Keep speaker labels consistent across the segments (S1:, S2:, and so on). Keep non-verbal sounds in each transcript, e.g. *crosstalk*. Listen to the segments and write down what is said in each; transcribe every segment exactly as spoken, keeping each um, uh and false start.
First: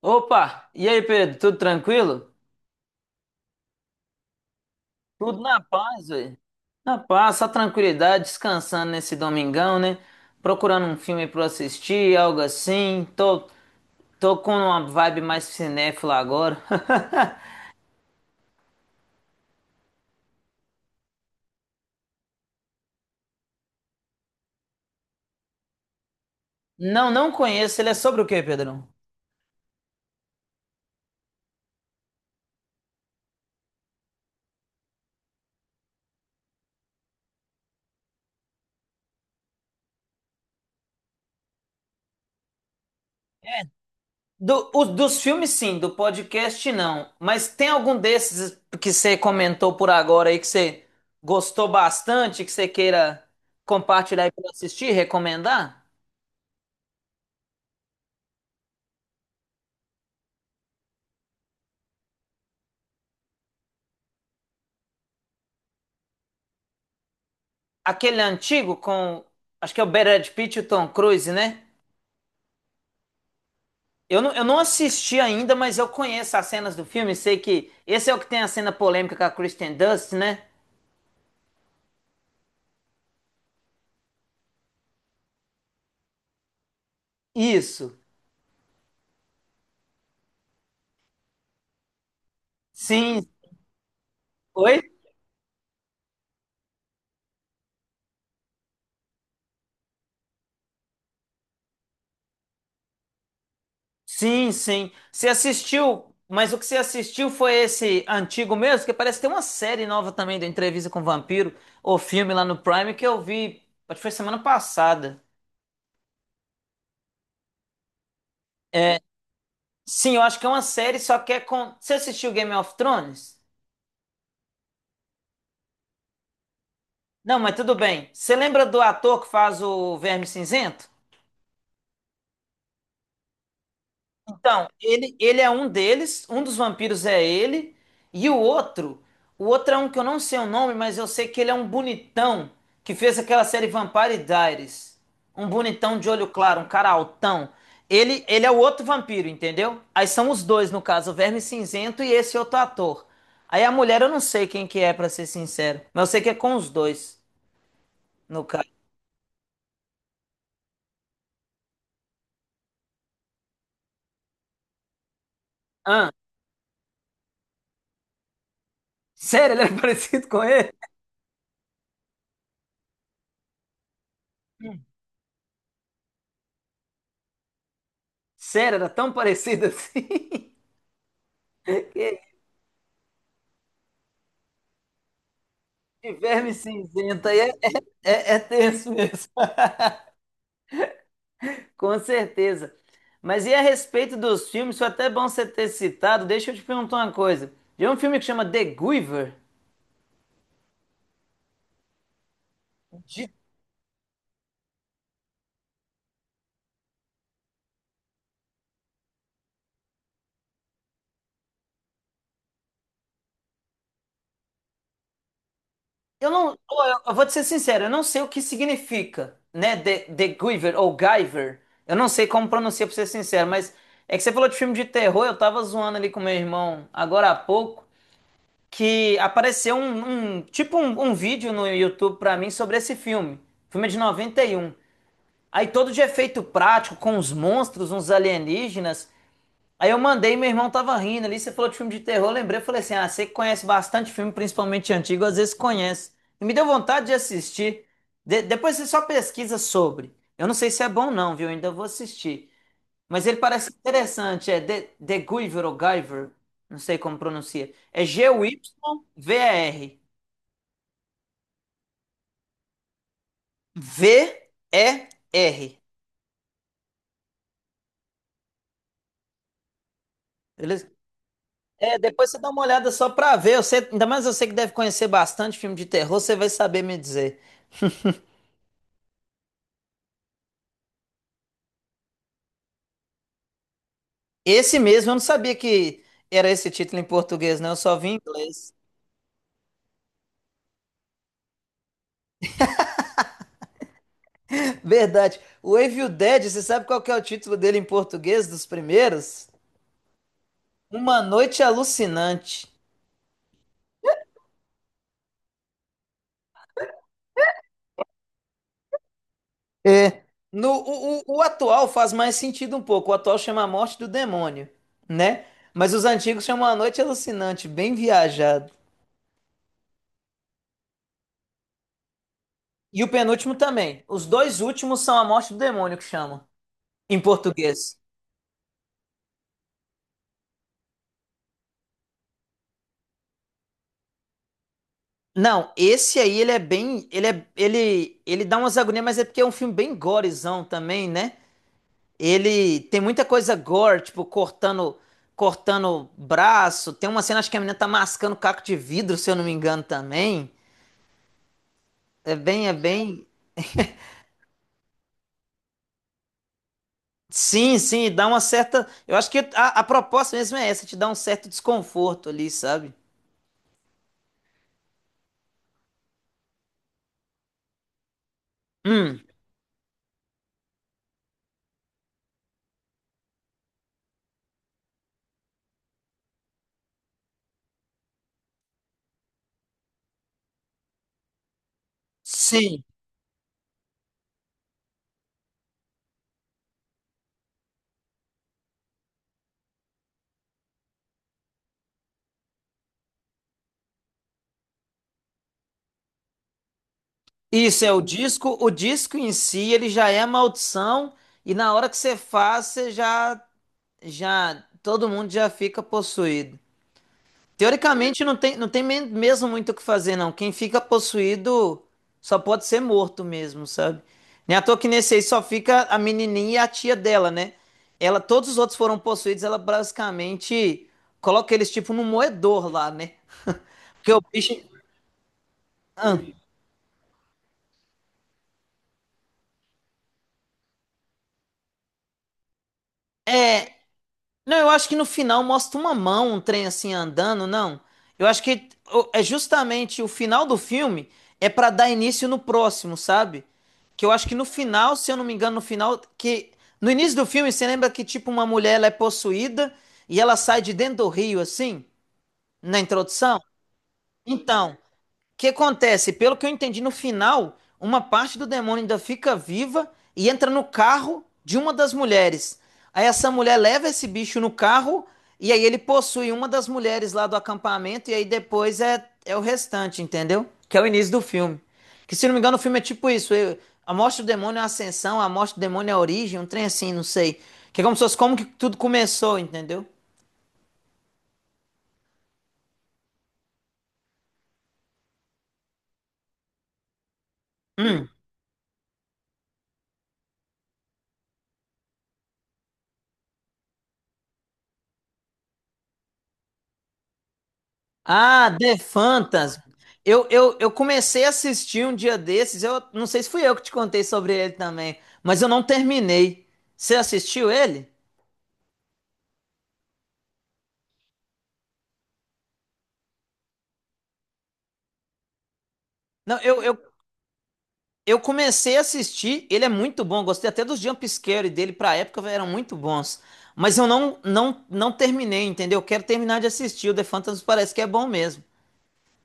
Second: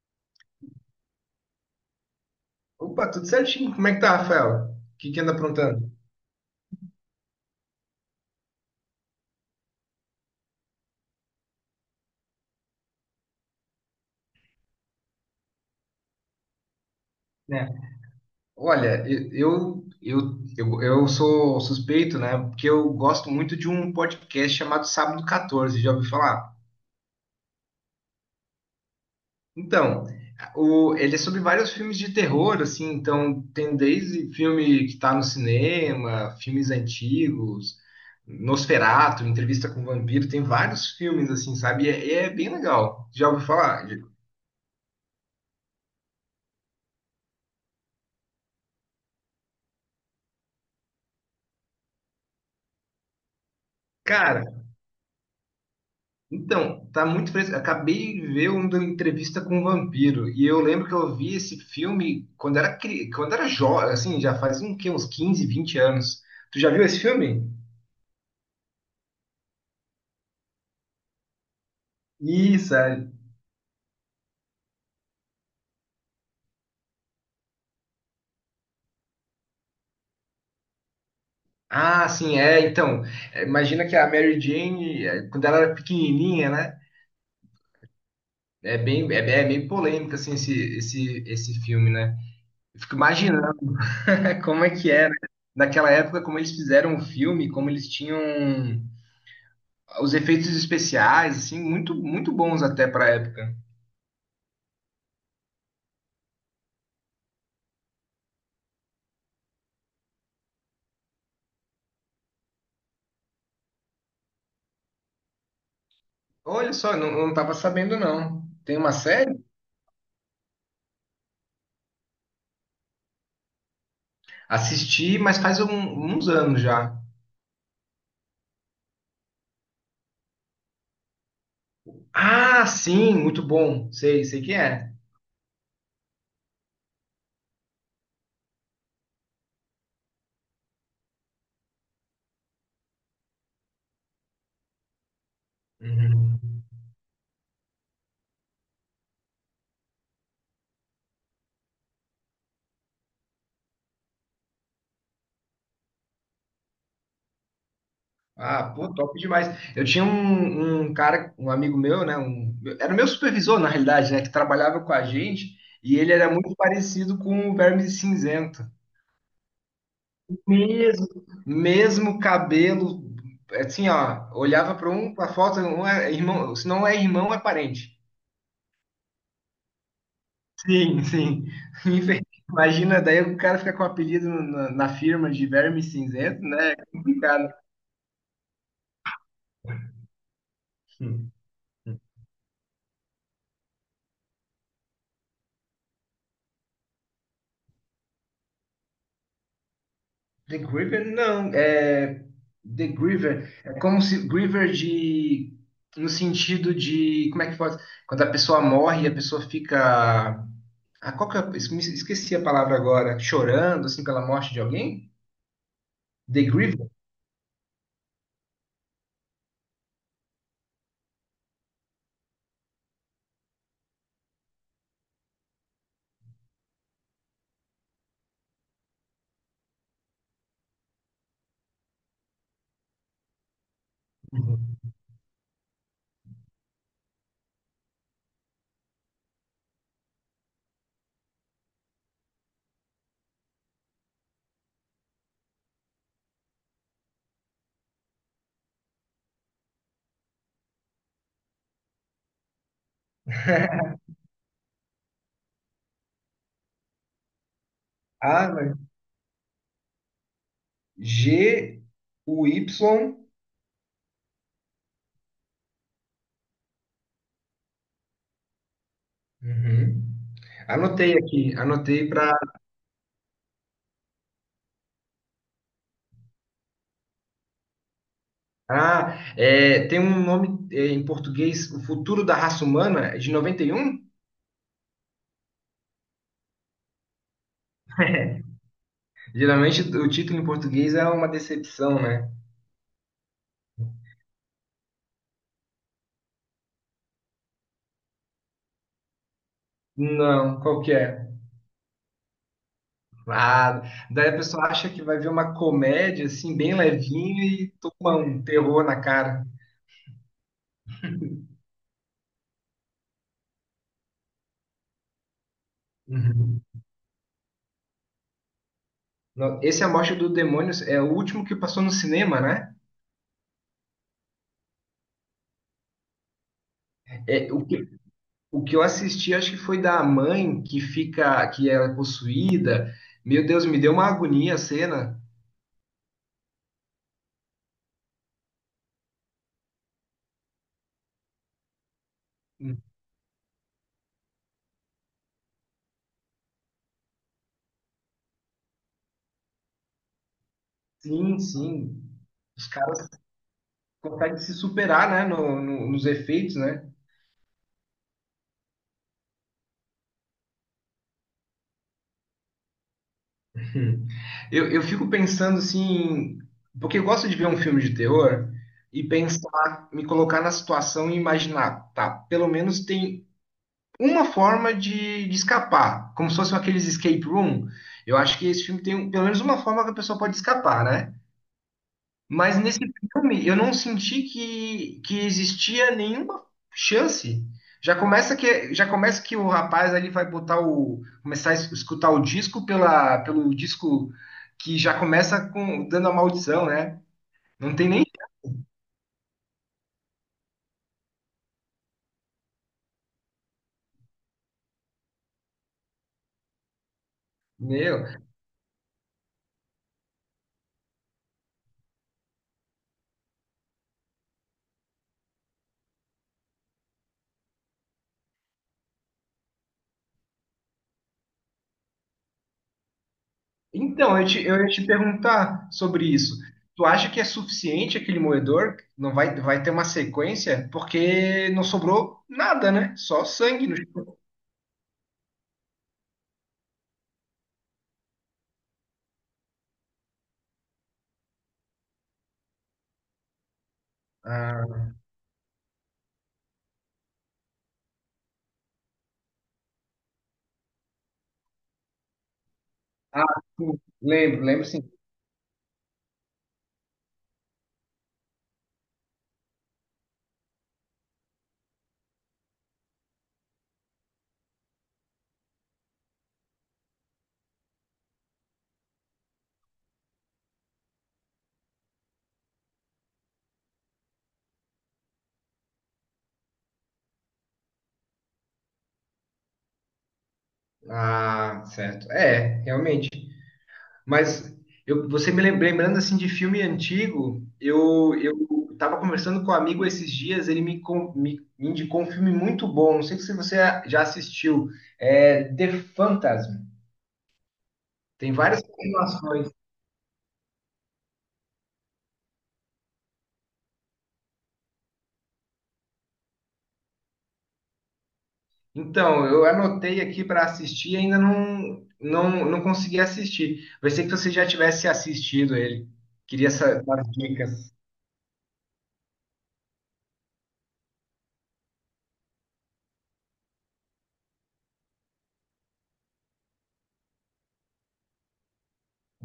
S1: Opa! E aí, Pedro? Tudo tranquilo?
S2: Opa, tudo certinho. Como é que tá, Rafael? O que que anda
S1: Tudo na
S2: aprontando?
S1: paz, velho. Na paz, só tranquilidade, descansando nesse domingão, né? Procurando um filme pra eu assistir, algo assim. Tô, tô com uma vibe mais cinéfila agora. *laughs*
S2: Né? Olha, eu, eu, eu, eu sou suspeito, né? Porque eu gosto muito de um podcast chamado Sábado catorze, já ouviu falar?
S1: Não, não conheço. Ele é sobre o quê, Pedrão?
S2: Então, o, ele é sobre vários filmes de terror, assim, então tem desde filme que tá no cinema, filmes antigos, Nosferatu, Entrevista com o Vampiro, tem vários filmes, assim, sabe? E é, é bem legal. Já ouviu falar?
S1: Do, os- dos filmes, sim. Do podcast, não. Mas tem algum desses que você comentou por agora aí que você gostou bastante, que você queira compartilhar
S2: Cara,
S1: e assistir, recomendar?
S2: então, tá muito fresco. Acabei de ver uma entrevista com um vampiro e eu lembro que eu vi esse filme quando era cri... quando era jovem, assim, já faz um quê? Uns quinze, vinte anos. Tu já viu esse filme?
S1: Aquele antigo com. Acho que é o Brad Pitt e o Tom Cruise, né?
S2: Isso, é.
S1: Eu não, eu não assisti ainda, mas eu conheço as cenas do filme. Sei que esse é o que tem a cena polêmica com a Kristen Dunst, né?
S2: Ah, sim, é. Então, é, imagina que a Mary Jane, é, quando ela era pequenininha, né?
S1: Isso.
S2: É bem, é, bem- é bem polêmico assim esse, esse, esse filme, né? Eu fico
S1: Sim.
S2: imaginando *laughs* como é
S1: Oi?
S2: que era naquela época, como eles fizeram o filme, como eles tinham os efeitos especiais, assim, muito, muito bons até pra época.
S1: Sim, sim. Você assistiu, mas o que você assistiu foi esse antigo mesmo? Que parece que tem uma série nova também da Entrevista com o Vampiro, ou filme lá no Prime, que eu vi. Acho que foi semana passada.
S2: Olha só, não, não tava sabendo, não. Tem uma
S1: É,
S2: série?
S1: sim, eu acho que é uma série, só que é com. Você assistiu Game of Thrones?
S2: Assisti, mas faz um- uns anos já.
S1: Não, mas tudo bem. Você lembra do ator que faz o Verme Cinzento?
S2: Ah, sim, muito bom. Sei, sei quem
S1: Então,
S2: é.
S1: ele, ele é um deles, um dos vampiros é ele, e o outro, o outro é um que eu não sei o nome, mas eu sei que ele é um bonitão que fez aquela série Vampire Diaries. Um bonitão de olho
S2: Uhum.
S1: claro, um cara altão. Ele, ele é o outro vampiro, entendeu? Aí são os dois, no caso, o Verme Cinzento e esse outro ator. Aí a mulher eu não sei quem que é, pra ser sincero, mas eu sei que é com os dois, no caso.
S2: Ah, pô, top demais. Eu tinha um, um cara, um amigo meu, né? um- era o meu supervisor, na realidade, né? Que trabalhava com a gente, e
S1: Ah,
S2: ele era muito parecido com o Verme Cinzento.
S1: sério, ele é *laughs* parecido com ele?
S2: Mesmo, mesmo cabelo, assim, ó, olhava para um, para a foto, um é irmão, se não é irmão, é parente.
S1: Sério, era tão parecida assim. *laughs*
S2: Sim, sim. *laughs*
S1: Que
S2: Infe- Imagina, daí o cara fica com o apelido na, na firma de Verme
S1: de
S2: Cinzento,
S1: verme
S2: né? É
S1: cinzenta. Aí é,
S2: complicado.
S1: é, é é tenso mesmo. *laughs*
S2: Hum,
S1: Com
S2: hum.
S1: certeza. Mas e a respeito dos filmes, foi até bom você ter citado. Deixa eu te perguntar uma coisa. Tem um filme que chama The Giver.
S2: The Griever, não, é The
S1: De-
S2: Griever, é como se Griever de no sentido de como é que faz? Quando a pessoa morre, a pessoa fica ah, qual que é, esqueci a palavra agora, chorando assim pela morte de alguém?
S1: Eu
S2: The
S1: não, ó,
S2: Grievous.
S1: eu eu vou te ser sincero, eu não sei o que significa, né? The, The Giver ou Giver. Eu não sei como pronuncia, pra ser sincero, mas é que você falou de filme de terror, eu tava zoando ali com meu irmão agora há pouco. Que apareceu um, um- tipo um, um vídeo no YouTube pra mim sobre esse filme. O filme é de noventa e um.
S2: Uhum.
S1: Aí todo de efeito prático, com uns monstros, uns alienígenas. Aí eu mandei, meu irmão tava rindo ali, você falou de filme de terror, eu lembrei, eu falei assim, ah, você que conhece bastante filme, principalmente antigo, às vezes conhece. E me deu vontade de assistir. De- depois você só pesquisa sobre. Eu não sei se é bom não, viu? Eu ainda vou assistir. Mas ele parece
S2: *laughs*
S1: interessante, é The, The Guyver ou Guyver, não sei como pronuncia. É
S2: Ah, mas
S1: G-U-Y-V-E-R.
S2: G-U-Y.
S1: V-E-R.
S2: Uhum.
S1: Beleza?
S2: Anotei aqui,
S1: É,
S2: anotei
S1: depois
S2: para.
S1: você dá uma olhada só pra ver. Você, ainda mais você que deve conhecer bastante filme de terror, você vai saber me dizer. *laughs*
S2: Ah, é, tem um nome é, em português, O Futuro da Raça Humana, é de noventa e um?
S1: Esse mesmo, eu não sabia que era esse título em português, não. Eu só vi em
S2: *laughs*
S1: inglês.
S2: Geralmente o título em português é uma decepção, né?
S1: *laughs* Verdade. O Evil Dead, você sabe qual que é o título dele em português dos primeiros?
S2: Não, qual que
S1: Uma
S2: é?
S1: Noite Alucinante.
S2: Ah, daí a pessoa acha que vai ver uma comédia, assim, bem levinha e toma um terror na cara.
S1: É, no, o, o, o atual faz mais sentido um pouco. O atual chama A Morte do Demônio, né? Mas os antigos
S2: Uhum.
S1: chamam A Noite Alucinante, bem viajado.
S2: No- Esse é A Morte do Demônio é o último que passou no cinema, né?
S1: E o penúltimo também. Os dois últimos são A Morte do Demônio que chama, em
S2: É, o que,
S1: português.
S2: o que eu assisti, acho que foi da mãe que fica, que ela é possuída. Meu Deus, me deu uma agonia a cena.
S1: Não, esse aí ele é bem, ele é, ele, ele dá umas agonias, mas é porque é um filme bem gorezão também, né? Ele tem muita coisa gore, tipo cortando, cortando braço. Tem uma cena acho que a menina tá mascando caco de vidro, se eu não me engano também.
S2: Sim, sim.
S1: É
S2: Os
S1: bem, é
S2: caras
S1: bem.
S2: conseguem se superar, né, no- no- nos efeitos, né?
S1: Sim, sim, dá uma certa. Eu acho que a, a proposta mesmo é essa, te dá um certo desconforto ali, sabe?
S2: Hum. Eu, eu fico pensando assim, porque eu gosto de ver um filme de terror e
S1: Hum,
S2: pensar, me colocar na situação e imaginar, tá, pelo menos tem uma forma de, de escapar, como se fossem aqueles escape room. Eu acho que esse filme tem um- pelo menos uma forma que a pessoa pode escapar, né? Mas nesse
S1: sim.
S2: filme eu não senti que, que existia nenhuma chance. Já começa que já começa que o rapaz ali vai botar o começar a es- escutar o disco pela pelo disco que já começa com dando a maldição, né? Não
S1: Isso
S2: tem
S1: é o
S2: nem
S1: disco. O disco em si, ele já é a maldição, e na hora que você faz, você já, já, todo mundo já fica possuído.
S2: meu.
S1: Teoricamente não tem, não tem men- mesmo muito o que fazer, não. Quem fica possuído só pode ser morto mesmo, sabe? Nem à toa que nesse aí só fica a menininha e a tia dela, né? Ela, todos os outros foram possuídos, ela basicamente coloca eles tipo no moedor lá, né? Porque
S2: Então,
S1: o
S2: eu te,
S1: bicho.
S2: eu ia te perguntar sobre
S1: Ah,
S2: isso. Tu acha que é suficiente aquele moedor? Não vai, vai ter uma sequência? Porque não sobrou nada, né? Só sangue
S1: é,
S2: no chão.
S1: não, eu acho que no final mostra uma mão, um trem assim andando, não. Eu acho que o- é justamente o final do filme é pra dar início no próximo, sabe? Que eu acho que no
S2: Ah,
S1: final, se eu não me engano, no final que no início do filme você lembra que tipo uma mulher ela é possuída e ela sai de dentro do rio assim, na
S2: ah,
S1: introdução?
S2: sim. Lembro, lembro
S1: Então,
S2: sim.
S1: que acontece? Pelo que eu entendi no final, uma parte do demônio ainda fica viva e entra no carro de uma das mulheres. Aí essa mulher leva esse bicho no carro e aí ele possui uma das mulheres lá do acampamento e aí depois é, é o restante, entendeu? Que é o início do filme. Que se não me engano o filme é tipo isso, eu- a morte do demônio é a ascensão, a morte do demônio é a origem, um trem assim, não sei. Que é como se fosse como que tudo começou, entendeu?
S2: Ah, certo. É, realmente. Mas eu, você me lem- lembrando assim de filme antigo,
S1: Hum.
S2: eu eu estava conversando com um amigo esses dias, ele me, com- me, me indicou um filme muito bom. Não sei se você já assistiu. É The Phantasm. Tem
S1: Ah,
S2: várias
S1: The
S2: continuações.
S1: Phantasm. Eu, eu, eu comecei a assistir um dia desses. Eu não sei se fui eu que te contei sobre ele também, mas eu não terminei. Você assistiu ele?
S2: Então, eu anotei aqui para assistir e ainda não, não, não consegui assistir. Pensei que você já tivesse assistido ele.
S1: Não,
S2: Queria
S1: eu, eu,
S2: saber as dicas.
S1: eu comecei a assistir. Ele é muito bom. Gostei até dos jump scare dele pra época, eram muito bons. Mas eu não, não, não terminei, entendeu? Eu quero terminar de assistir. O The Phantasm parece que é bom mesmo.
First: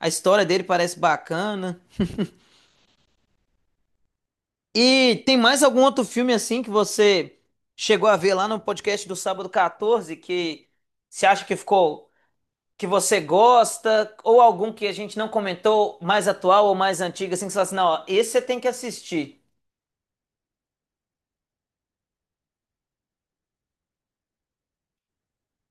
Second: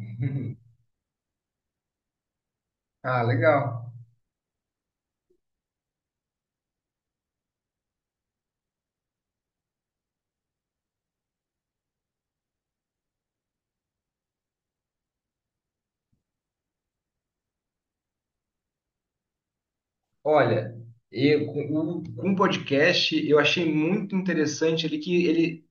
S1: A história dele parece bacana.
S2: Ah, legal.
S1: E tem mais algum outro filme assim que você chegou a ver lá no podcast do Sábado quatorze que você acha que ficou, que você gosta, ou algum que a gente não comentou, mais atual ou mais antigo, assim, que você fala assim, não, ó, esse você tem que assistir.
S2: Olha, eu, com o com o podcast, eu achei muito interessante ali que ele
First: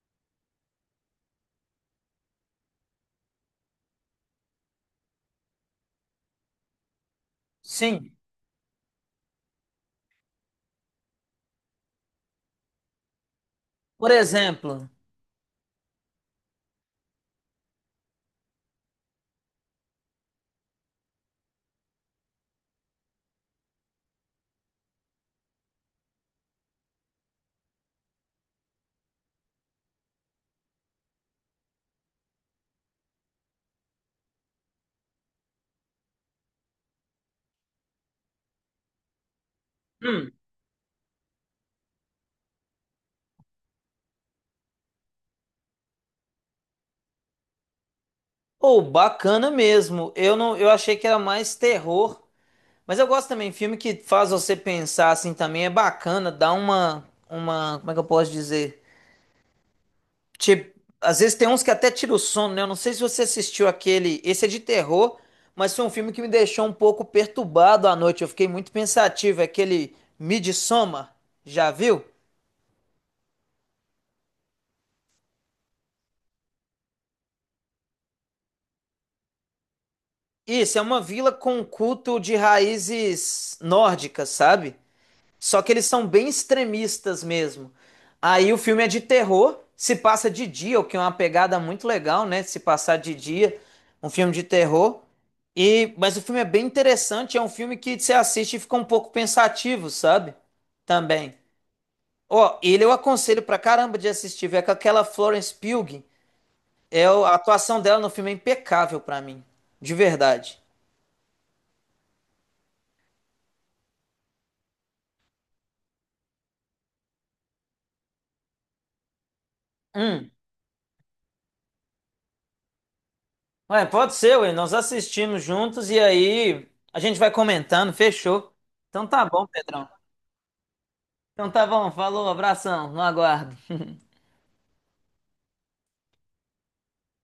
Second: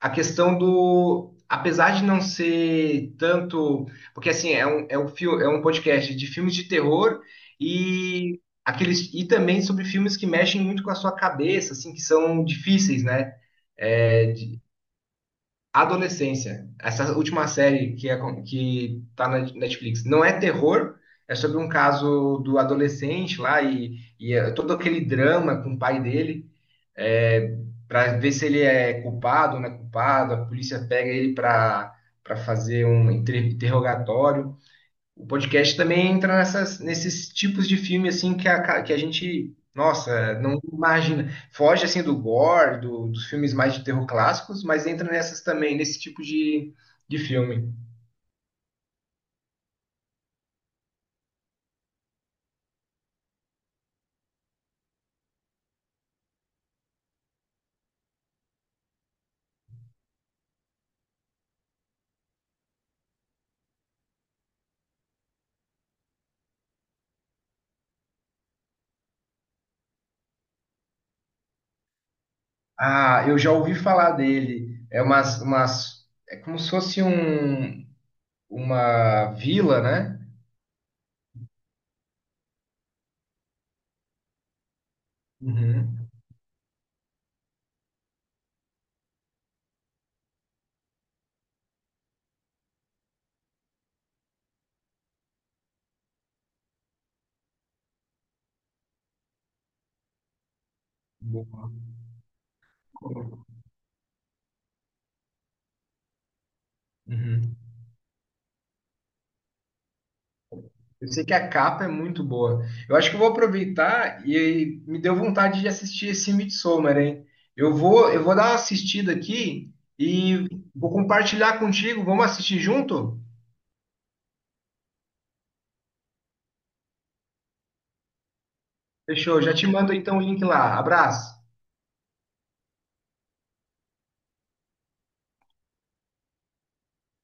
S2: a questão do. Apesar de não ser tanto. Porque assim, é um, é um, fil- é um podcast de filmes de terror
S1: Sim.
S2: e aqueles e também sobre filmes que mexem muito com a sua cabeça, assim, que são difíceis, né?
S1: Por
S2: É, de-
S1: exemplo,
S2: adolescência. Essa última série que, é, com- que tá na Netflix não é terror, é sobre um caso do adolescente lá e, e é todo aquele drama com o pai dele é, para ver se ele é culpado ou não é culpado. A polícia pega ele para para fazer um inter- interrogatório. O podcast também entra nessas, nesses tipos de filme assim que a, que a gente,
S1: hum,
S2: nossa, não imagina. Foge assim do gore, do- dos filmes mais de terror clássicos, mas entra nessas também, nesse tipo de, de filme.
S1: ou bacana mesmo. Eu não, eu achei que era mais terror, mas eu gosto também filme que faz você pensar assim também é bacana, dá uma, uma, como é que eu posso dizer? Tipo, às vezes tem uns que até tira o sono, né? Eu não sei se você assistiu aquele. Esse é de terror, mas foi um filme que me deixou um pouco perturbado à noite. Eu fiquei muito pensativo. É aquele Midsommar, já viu?
S2: Ah, eu já ouvi falar dele. É umas, umas, é como se fosse um, uma vila, né?
S1: Isso, é uma vila com um culto de raízes nórdicas, sabe? Só que eles são
S2: Uhum.
S1: bem extremistas mesmo. Aí o filme é de terror, se passa de dia, o que é uma pegada muito legal, né? Se passar de dia, um filme de terror. E mas o filme é bem interessante, é um filme que você assiste e fica um pouco pensativo, sabe? Também.
S2: Boa.
S1: Ó, ele eu aconselho pra caramba de assistir, é com aquela Florence Pugh, é o- a
S2: Uhum.
S1: atuação dela no filme é impecável pra mim, de verdade.
S2: Eu sei que a capa é muito boa. Eu acho que eu vou aproveitar e aí me deu vontade de assistir esse Midsommar, hein? Eu vou, eu vou dar uma assistida aqui
S1: Hum.
S2: e vou compartilhar contigo. Vamos assistir junto?
S1: Ué, pode ser, ué. Nós assistimos juntos e aí a gente vai comentando, fechou. Então tá
S2: Fechou,
S1: bom,
S2: já te
S1: Pedrão.
S2: mando então o link lá. Abraço.
S1: Então tá bom, falou, abração, no aguardo.